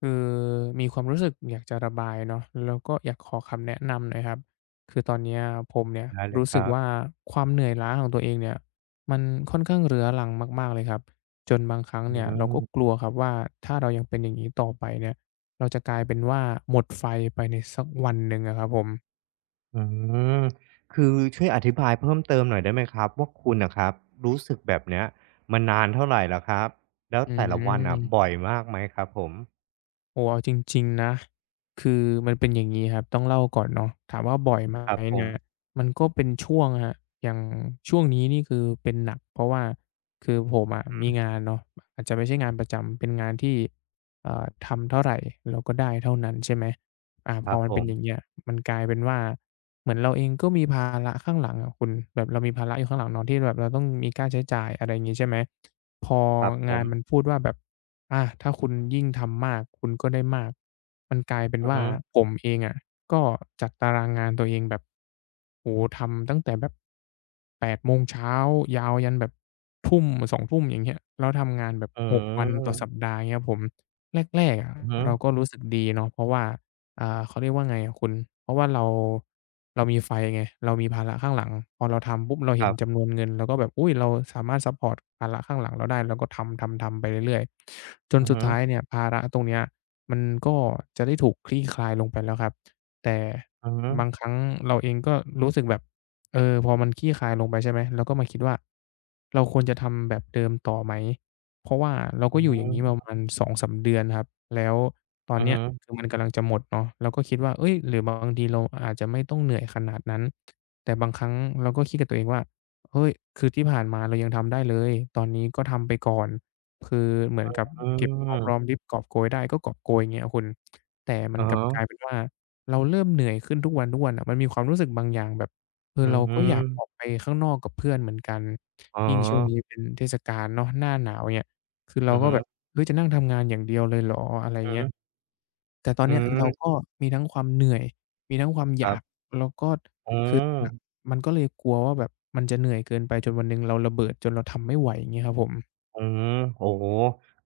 คือมีความรู้สึกอยากจะระบายเนาะแล้วก็อยากขอคำแนะนำหน่อยครับคือตอนเนี้ยผมเนี่ยได้เลยรู้คสึกรับว่าความเหนื่อยล้าของตัวเองเนี่ยมันค่อนข้างเรื้อรังมากๆเลยครับจนบางครั้งอืเนี่ยเราก็กมลัวครับว่าถ้าเรายังเป็นอย่างงี้ต่อไปเนี่ยเราจะกลายเป็นว่าหมดไฟไปในสักวันหนึ่งอะครับผมอืมคือช่วยอธิบายเพิ่มเติมหน่อยได้ไหมครับว่าคุณน่ะครับรู้สึกแบบเนี้ยมานานเท่าไรแล้วครับแล้วอืแต่ละวันน่ะม บ่อยมากไหมครับผมโอ้โเอาจริงๆนะคือมันเป็นอย่างงี้ครับต้องเล่าก่อนเนาะถามว่าบ่อยไหมครับผเนี่มยมันก็เป็นช่วงครับอย่างช่วงนี้นี่คือเป็นหนักเพราะว่าคือผมอะมีงานเนาะอาจจะไม่ใช่งานประจำเป็นงานที่ทำเท่าไรเราก็ได้เท่านั้นใช่ไหมอ่าคพอรับมันผเป็นมอย่างเงี้ยมันกลายเป็นว่าเหมือนเราเองก็มีภาระข้างหลังอะคุณแบบเรามีภาระอยู่ข้างหลังเนาะที่แบบเราต้องมีค่าใช้จ่ายอะไรอย่างงี้ใช่ไหมพอครับผงานมมันพูดว่าแบบ อาถ้าคุณยิ่งทำมากคุณก็ได้มากมันกลายเป็นอือว่าฮึผมเองอะก็จัดตารางงานตัวเองแบบโอ้โฮทำตั้งแต่แบบ8โมงเช้ายาวยันแบบทุ่มสอง2ุ่มอย่างเงี้ยแล้วทำงานแบบอื6วันต่อสัปมดาห์เงี้ยครับผมแรกๆอะอือฮึเราก็รู้สึกดีเนาะเพราะว่า อ่าเขาเรียกว่าไงอะคุณเพราะว่าเรามีไฟไงเรามีภาระข้างหลังพอเราทำปุ๊บเราคเห็นรับจำนวนเงินเราก็แบบอุ๊ยเราสามารถซัปพอร์ตภาระข้างหลังเราได้เราก็ทำๆๆไปเรื่อยๆจนอือสุดฮึท้ายเนี่ยภาระตรงเนี้ยมันก็จะได้ถูกคลี่คลายลงไปแล้วครับแต่อือฮึบางครั้งเราเองก็รู้สึกแบบเออพอมันคลี่คลายลงไปใช่ไหมเราก็มาคิดว่าเราควรจะทำแบบเดิมต่อไหม เพราะว่าเราอืก็ออฮยู่อย่างงี้ประึมาณ2-3เดือนครับแล้วตอนอือเนี้ยฮึคือมันกำลังจะหมดเนาะเราก็คิดว่าเฮ้ยหรือบางทีเราอาจจะไม่ต้องเหนื่อยขนาดนั้นแต่บางครั้งเราก็คิดกับตัวเองว่าเฮ้ยคือที่ผ่านมาเรายังทำได้เลยตอนนี้ก็ทำไปก่อนคือเหมือนกับอืเก็บหอมรอมมริบกอบโกยได้ก็กอบโกยอย่างเงี้ยคุณแต่มันอะกลับกลายฮะเป็นว่าเราเริ่มเหนื่อยขึ้นทุกวันๆอะมันมีความรู้สึกบางอย่างแบบเอออือเราฮึก็อยมากออกไปข้างนอกกับเพื่อนเหมือนกันอ๋อยิ่งช่วงนี้เป็นเทศกาลเนาะหน้าหนาวเงี้ย คือเราอือก็ฮึแบบเฮ้ยจะนั่งทำงานอย่างเดียวเลยเหรออะไรอือเงี้ฮึยแต่ตอนอืเนี้ยเรามก็มีทั้งความเหนื่อยมีทั้งความอคยารักบแล้วก็อืคือหนักม มันก็เลยกลัวว่าแบบมันจะเหนื่อยเกินไปจนวันหนึ่งเราระเบิดจนเราทำไม่ไหวอย่างงี้ครับผมอืมโอ้โห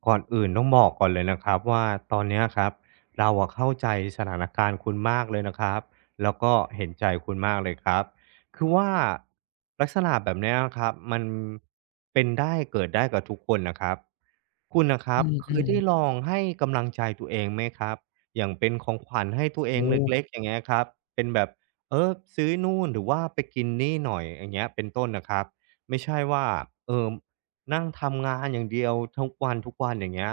ก่อนอื่นต้องบอกก่อนเลยนะครับว่าตอนเนี้ยครับเราอะเข้าใจสถานการณ์คุณมากเลยนะครับแล้วก็เห็นใจคุณมากเลยครับคือว่าลักษณะแบบเนี้ยครับมันเป็นได้เกิดได้กับทุกคนนะครับ คุณนะคอืรับเคยมได้ลๆองให้กำลังใจตัวเองไหมครับอย่างเป็นของขวัญให้ตัวเอโอ้งเล็กๆอย่างเงี้ยครับเป็นแบบเออซื้อนู่นหรือว่าไปกินนี่หน่อยอย่างเงี้ยเป็นต้นนะครับไม่ใช่ว่าเออนั่งทำงานอย่างเดียวทุกวันทุกวันอย่างเงี้ย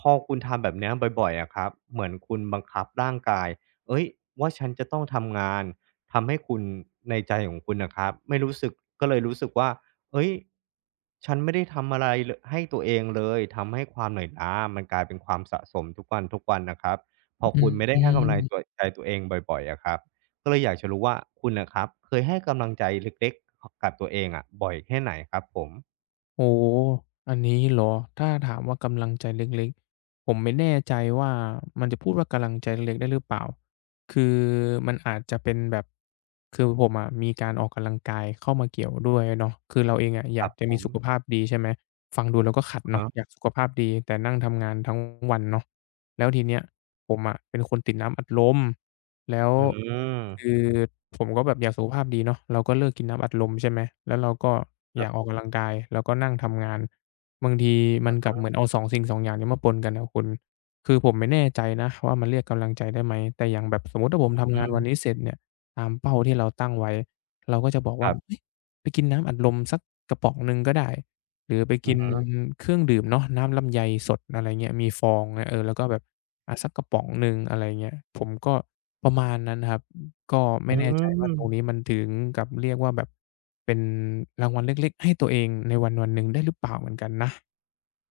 พอคุณทำแบบเนี้ยบ่อยๆอะครับเหมือนคุณบังคับร่างกายเอ้ยว่าฉันจะต้องทำงานทำให้คุณในใจของคุณนะครับไม่รู้สึกก็เลยรู้สึกว่า เฮ้ยฉันไม่ได้ทำอะไรเลยให้ตัวเองเลย ทำให้ความเหนื่อยล้ามันกลายเป็นความสะสมทุกวันทุกวันนะครับพออืคุณไม่ได้ให้กำลังตัม ใจตัวเองบ่อยๆอะครับก็เลยอยากจะรู้ว่าคุณน่ะครับเคยให้กำลังใจเล็กๆกับตัวเองอะบ่อยแค่ไหนครับผม โอ้อันนี้เหรอ ถ้าถามว่ากำลังใจเล็กๆ ผมไม่แน่ใจว่ามันจะพูดว่ากำลังใจเล็กๆได้หรือเปล่า คือมันอาจจะเป็นแบบ คือผมอะมีการออกกำลังกายเข้ามาเกี่ยวด้วยเนาะคือเราเองอะอคยารักบจะผมีมสุขภาพดีใช่ไหม ฟังดูแล้วก็ขัดอะเนาะฮะอยากสุขภาพดีแต่นั่งทำงานทั้งวันเนาะแล้วทีเนี้ยผมอะเป็นคนติดน้ำอัดลม แล้วอืคือ มผมก็แบบอยากสุขภาพดีเนาะเราก็เลิกกินน้ำอัดลมใช่ไหมแล้วเราก็คอรัยากออกบกำลังกายเราก็นั่งทำงานบางทีมันกลับเหมือนเอา2สิ่ง2องอย่างนี้มาปนกันอะคุณคือผมไม่แน่ใจนะว่ามันเรียกกำลังใจได้ไหมแต่อย่างแบบสมมุติถ้าผมทำอืงานวันนี้มเสร็จเนี่ยตามเป้าที่เราตั้งไว้เราก็จะบอกคว่ารัเฮ้บยไปกินน้ำอัดลมสักกระป๋องหนึ่งก็ได้หรือไปอืกินอเครื่องดื่มเนาะน้ำลำไยสดอะไรเงี้ยมีฟองเงี้ยเออแล้วก็แบบอาสักกระป๋องหนึ่งอะไรเงี้ยผมก็ประมาณนั้นครับ ก็ไม่อืแน่ใจว่าตรงนี้ม มันถึงกับเรียกว่าแบบเป็นรางวัลเล็กๆให้ตัวเองในวันวันหนึ่งได้หรือเปล่าเหมือนกันนะ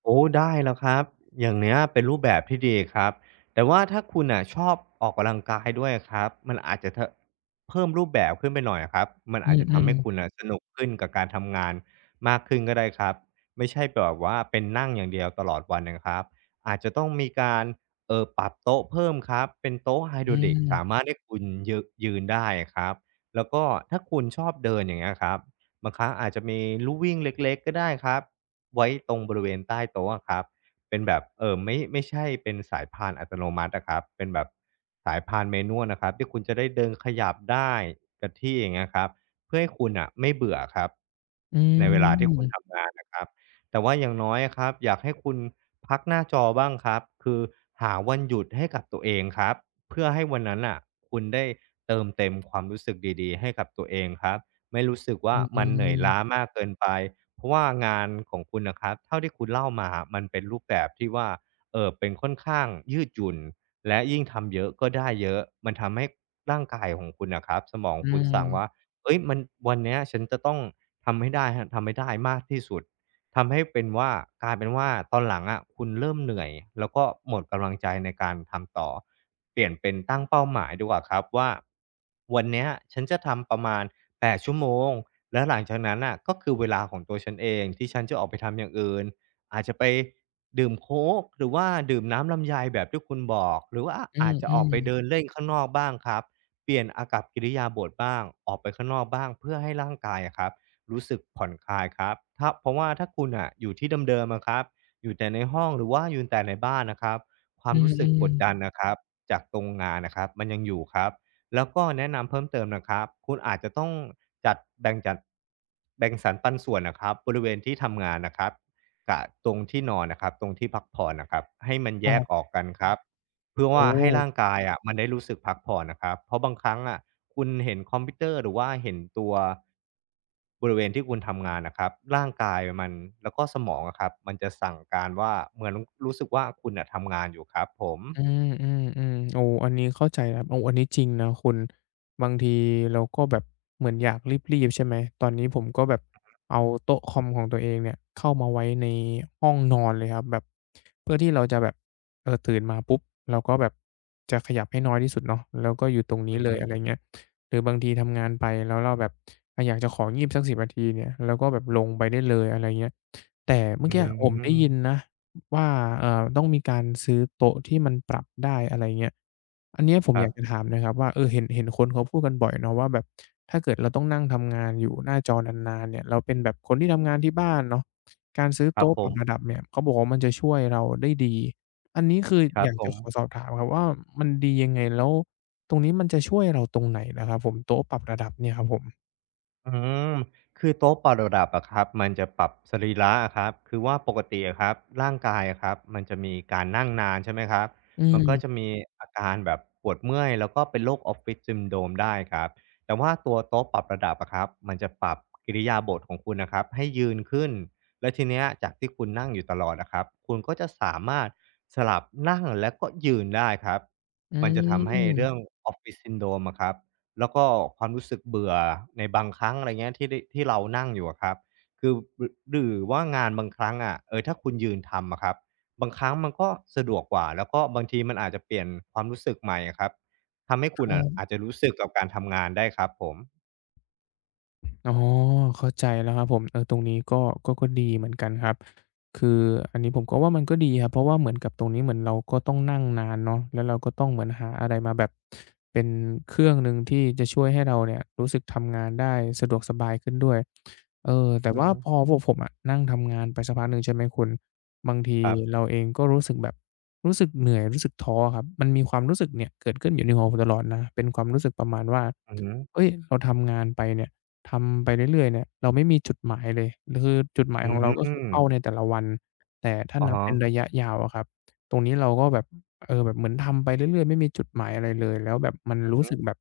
โอ้ได้แล้วครับอย่างเนี้ยเป็นรูปแบบที่ดีครับแต่ว่าถ้าคุณอ่ะชอบออกกำลังกายด้วยอะครับมันอาจจะเพิ่มรูปแบบขึ้นไปหน่อยะครับมันอือาจจะทำมให้ๆคุณอ่ะสนุกขึ้นกับการทำงานมากขึ้นก็ได้ครับไม่ใช่แบบว่าเป็นนั่งอย่างเดียวตลอดวันนะครับอาจจะต้องมีการปรับโต๊ะเพิ่มครับเป็นโต๊ะไฮดอืรอลิกสามารมถให้คุณยืยืนได้อครับแล้วก็ถ้าคุณชอบเดินอย่างเงี้ยครับบางครั้งอาจจะมีลู่วิ่งเล็กๆก็ได้ครับ ไว้ตรงบริเวณใต้โต๊ะอะครับเป็นแบบไม่ใช่เป็นสายพานอัตโนมัติอะครับเป็นแบบสายพาน manual นะครับที่คุณจะได้เดินขยับได้กับที่อย่างเงี้ยครับเพื่อให้คุณน่ะไม่เบื่ออะครับอืในเวลาที่คุณมทำงานนะครับแต่ว่าอย่างน้อยอะครับอยากให้คุณพักหน้าจอบ้างครับคือหาวันหยุดให้กับตัวเองครับเพื่อให้วันนั้นน่ะคุณได้เติมเต็มความรู้สึกดีๆให้กับตัวเองครับไม่รู้สึกอืว่ามันเหนื่อยมล้ามากเกินไป เพราะว่างานของคุณนะครับเท่าที่คุณเล่ามามันเป็นรูปแบบที่ว่าเป็นค่อนข้างยืดหยุ่นและยิ่งทำเยอะก็ได้เยอะมันทำให้ร่างกายของคุณนะครับสมองอืคุณสั่งว่ามเอ้ยมันวันเนี้ยฉันจะต้องทำให้ได้ฮะทำให้ได้มากที่สุดทำให้เป็นว่ากลายเป็นว่าตอนหลังอะคุณเริ่มเหนื่อยแล้วก็หมดกำลังใจในการทำต่อเปลี่ยนเป็นตั้งเป้าหมายดีกว่าครับว่าวันเนี้ยฉันจะทำประมาณ8 ชั่วโมง แล้วหลังจากนั้นน่ะก็คือเวลาของตัวฉันเองที่ฉันจะออกไปทำอย่างอื่นอาจจะไปดื่มโค้กหรือว่าดื่มน้ำลำไยแบบที่คุณบอกหรือว่าอือามจจะอืออกมไปเดินเล่นข้างนอกบ้างครับเปลี่ยนอากัปกิริยาบถบ้างออกไปข้างนอกบ้างเพื่อให้ร่างกายอะครับรู้สึกผ่อนคลายครับถ้าเพราะว่าถ้าคุณน่ะอยู่ที่เดิมๆอะครับอยู่แต่ในห้องหรือว่าอยู่แต่ในบ้านนะครับควาอืมมรู้ๆอืสึกกมดดันๆนะครับจากตรงงานนะครับมันยังอยู่ครับ แล้วก็แนะนำเพิ่มเติมนะครับคุณอาจจะต้องจัดแบ่งสรรปันส่วนนะครับบริเวณที่ทำงานนะครับกับตรงที่นอนนะครับตรงที่พักผ่อนนะครับให้มันคแยรกอับอกกันครับเพื่อโอ้ ว่าให้ร่างกายอะมันได้รู้สึกพักผ่อนนะครับเพราะบางครั้งอะคุณเห็นคอมพิวเตอร์หรือว่าเห็นตัวบริเวณที่คุณทำงานนะครับร่างกายมันแล้วก็สมองอะครับมันจะสั่งการว่าเหมือนรู้สึกว่าคุณอ่ะทำงานอยู่ครับผมอืมอืมอืมโอ้อันนี้เข้าใจครับโอ้อันนี้จริงนะคุณบางทีเราก็แบบเหมือนอยากรีบๆใช่ไหมตอนนี้ผมก็แบบเอาโต๊ะคอมของตัวเองเนี่ยเข้ามาไว้ในห้องนอนเลยครับแบบเพื่อที่เราจะแบบเออตื่นมาปุ๊บเราก็แบบจะขยับให้น้อยที่สุดเนาะแล้วก็อยู่ตรงนี้อืเลยมอะไรเงี้ยหรือบางทีทำงานไปแล้วเราแบบอะอยากจะของีบสัก10 นาทีเนี่ยเราก็แบบลงไปได้เลยอะไรเงี้ยแต่อืเมื่ออืกี้มผมได้ยินมนะ ว่าต้องมีการซื้อโต๊ะที่มันปรับได้อะไรเงี้ยอันเนี้ยผมคอรัยากจะบถามหน่อยครับว่าเออเห็นคนเขาพูดกันบ่อยเนาะว่าแบบถ้าเกิดเราต้องนั่งทำงานอยู่หน้าจอนานๆเนี่ยเราเป็นแบบคนที่ทำงานที่บ้านเนาะการซื้อครับโต๊ะผปรับระดับม เนี่ยเขาบอกว่ามันจะช่วยเราได้ดีอันนี้คือครัอบยากผจะมขอสอบถามครับว่ามันดียังไงแล้วตรงนี้มันจะช่วยเราตรงไหนเหรอครับผมโต๊ะปรับระดับเนี่ยครับผมอืมคือโต๊ะปรับระดับอะครับมันจะปรับสรีระอะครับคือว่าปกติอะครับร่างกายอะครับมันจะมีการนั่งนานใช่ไหมครับอืมันก็มจะมีอาการแบบปวดเมื่อยแล้วก็เป็นโรค Office Syndrome ได้ครับแต่ว่าตัวโต๊ะปรับระดับอะครับมันจะปรับกิริยาบถของคุณน่ะครับให้ยืนขึ้นแล้วทีเนี้ยจากที่คุณนั่งอยู่ตลอดอะครับคุณก็จะสามารถสลับนั่งและก็ยืนได้ครับอืมันจะทำให้เรื่อง ม Office Syndrome อะครับ แล้วก็ความรู้สึกเบื่อในบางครั้งอะไรเงี้ยที่ได้ที่เรานั่งอยู่อะครับคือหรอหรือว่างานบางครั้งอะเออถ้าคุณยืนทำอะครับบางครั้งมันก็สะดวกกว่าแล้วก็บางทีมันอาจจะเปลี่ยนความรู้สึกใหม่อะครับทำให้คคุณรัอ่ะบ อาจจะรู้สึกกับการทำงานได้ครับผมอ๋อเข้าใจแล้วครับผมเออตรงนี้ก็ดีเหมือนกันครับคืออันนี้ผมก็ว่ามันก็ดีครับเพราะว่าเหมือนกับตรงนี้เหมือนเราก็ต้องนั่งนานเนาะแล้วเราก็ต้องเหมือนหาอะไรมาแบบเป็นเครื่องหนึ่งที่จะช่วยให้เราเนี่ยรู้สึกทำงานได้สะดวกสบายขึ้นด้วยเอออืแต่อฮึว่าพอพวกผมอะนั่งทำงานไปสักพักหนึ่งใช่ไหมคุณบางทีครัเราบเองก็รู้สึกแบบรู้สึกเหนื่อยรู้สึกท้อครับมันมีความรู้สึกเนี่ยเกิดขึ้นอยู่ในหัวผมตลอดนะเป็นความรู้สึกประมาณว่าอือฮึเฮ้ยเราทำงานไปเนี่ย ทำไปเรื่อยๆเนี่ยเราไม่มีจุดหมายเลยคือจุดหมายอืของเราก็คือเป้าในมแต่ละวันแต่ถ้าอะนับฮะเป็นระยะยาวอะครับตรงนี้เราก็แบบเออแบบเหมือนทำไปเรื่อยๆไม่มีจุดหมายอะไรเลยแล้วแบบมันรู้สึกแบบ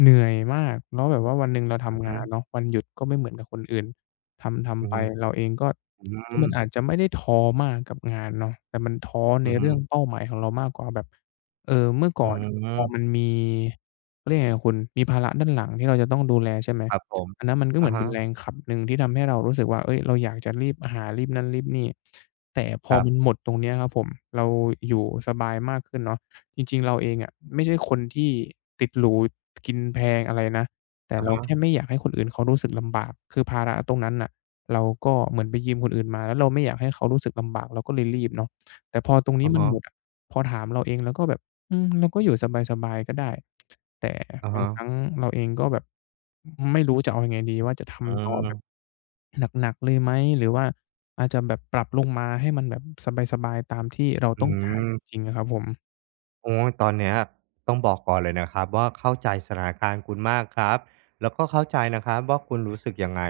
เหนื่อยมากแล้วแบบว่าวันหนึ่งเราอือทำฮึงานเนาะวันหยุดก็ไม่เหมือนกับคนอื่นทำอืๆอไปฮึเราเองก็อืคือมมันอาจจะไม่ได้ท้อมากกับงานเนาะแต่มันท้อในอือฮึเรื่องเป้าหมายของเรามากกว่าแบบเออเมื่อก่อือนพอมันมมีเขาเรียกยังไงอะคุณมีภาระด้านหลังที่เราจะต้องดูแลใช่ไหม ครับผมอันนั้นมันก็เหอะมือนเป็ฮะนแรงขับหนึ่งที่ทำให้เรารู้สึกว่าเฮ้ยเราอยากจะรีบหารีบนั่นรีบนี่แต่พคอรัมันหมบดตรงเนี้ยครับผมเราอยู่สบายมากขึ้นเนาะจริงๆเราเองอะไม่ใช่คนที่ติดหรูกินแพงอะไรนะแต่อาเราแค่ฮะไม่อยากให้คนอื่นเขารู้สึกลำบากคือภาระตรงนั้นน่ะเราก็เหมือนไปยืมคนอื่นมาแล้วเราไม่อยากให้เขารู้สึกลำบากเราก็เลยรีบเนาะแต่พอตรงนี้อ่ามันหมดฮอะพอถามเราเองเราก็แบบอืมเราก็อยู่สบายๆก็ได้ แต่บางะคๆรั้งๆเราเองก็แบบไม่รู้จะเอายังไงดีว่าจะอืทำต่อแบบมหนักๆเลยไหมหรือว่าอาจจะแบบปรับลงมาให้มันแบบสบายๆตามที่เราอืต้องการจม ริงๆอะครับผมโอ้ยตอนเนี้ยต้องบอกก่อนเลยนะครับว่าเข้าใจสถานการณ์คุณมากครับแล้วก็เข้าใจนะครับว่าคุณรู้สึกยังไง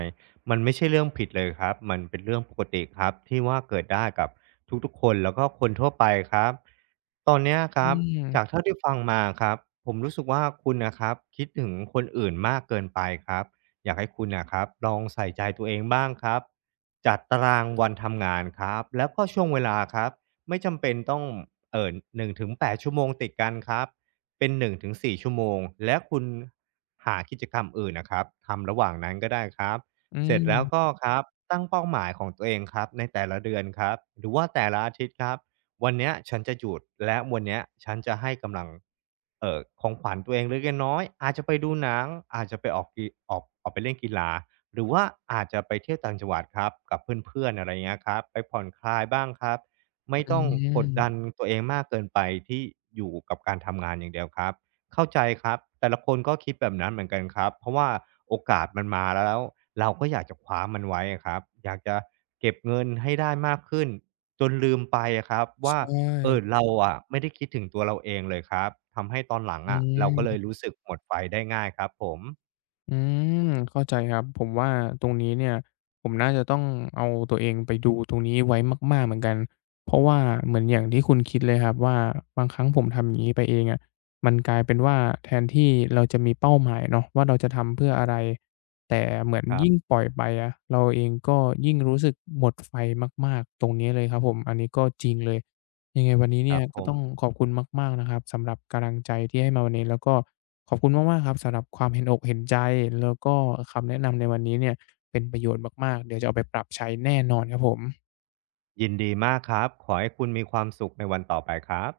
มันไม่ใช่เรื่องผิดเลยครับมันเป็นเรื่องปกติครับที่ว่าเกิดได้กับทุกๆคนแล้วก็คนทั่วไปครับตอนเนี้ยคอืรับมจากเท่าที่ฟังมาครับผมรู้สึกว่าคุณน่ะครับคิดถึงคนอื่นมากเกินไปครับอยากให้คุณน่ะครับลองใส่ใจตัวเองบ้างครับจัดตารางวันทำงานครับแล้วก็ช่วงเวลาครับ ไม่จำเป็นต้องเอ่อ1-8ชั่วโมงติดกันครับเป็น1-4ชั่วโมงและคุณหากิจกรรมอื่นนะครับทำระหว่างนั้นก็ได้ครับอืเสร็จแล้วก็มครับตั้งเป้าหมายของตัวเองครับในแต่ละเดือนครับหรือว่าแต่ละอาทิตย์ครับวันเนี้ยฉันจะหยุดและวันเนี้ยฉันจะให้กำลังของขวัญตัวเองเล็กน้อยอาจจะไปดูหนังอาจจะไปออกกีออกออกไปเล่นกีฬาหรือว่าอาจจะไปเที่ยวต่างจังหวัดครับกับเพื่อนๆอะไรเงี้ยครับไปผ่อนคลายบ้างครับ ไม่อืต้องกดดันมตัวเองมากเกินไปที่อยู่กับการทำงานอย่างเดียวครับเข้าใจครับแต่ละคนก็คิดแบบนั้นเหมือนกันครับเพราะว่าโอกาสมันมาแล้วเราก็อยากจะคว้ามันไว้อะครับอยากจะเก็บเงินให้ได้มากขึ้นจนลืมไปอะครับใชว่าเออ่เราอะไม่ได้คิดถึงตัวเราเองเลยครับทำให้ตอนหลังอือะเราก็เลยม รู้สึกหมดไฟได้ง่ายครับผมอืมเข้าใจครับผมว่าตรงนี้เนี่ยผมน่าจะต้องเอาตัวเองไปดูตรงนี้ไว้มากๆเหมือนกันเพราะว่าเหมือนอย่างที่คุณคิดเลยครับว่าบางครั้งผมทำอย่างนี้ไปเองอะมันกลายเป็นว่าแทนที่เราจะมีเป้าหมายเนาะว่าเราจะทำเพื่ออะไรแต่เหมือนครัยิ่งบปล่อยไปอะเราเองก็ยิ่งรู้สึกหมดไฟมากๆตรงนี้เลยครับผมอันนี้ก็จริงเลยยังไงวันนี้คเนี่รัยบผก็มต้องขอบคุณมากๆนะครับสำหรับกำลังใจที่ให้มาวันนี้แล้วก็ ขอบคุณมากๆครับสำหรับความเห็นอกเห็นใจแล้วก็คำแนะนำในวันนี้เนี่ยเป็นประโยชน์มากๆเดี๋ยวจะเอาไปปรับใช้แน่นอนครับผมยินดีมากครับขอให้คุณมีความสุขในวันต่อไปครับ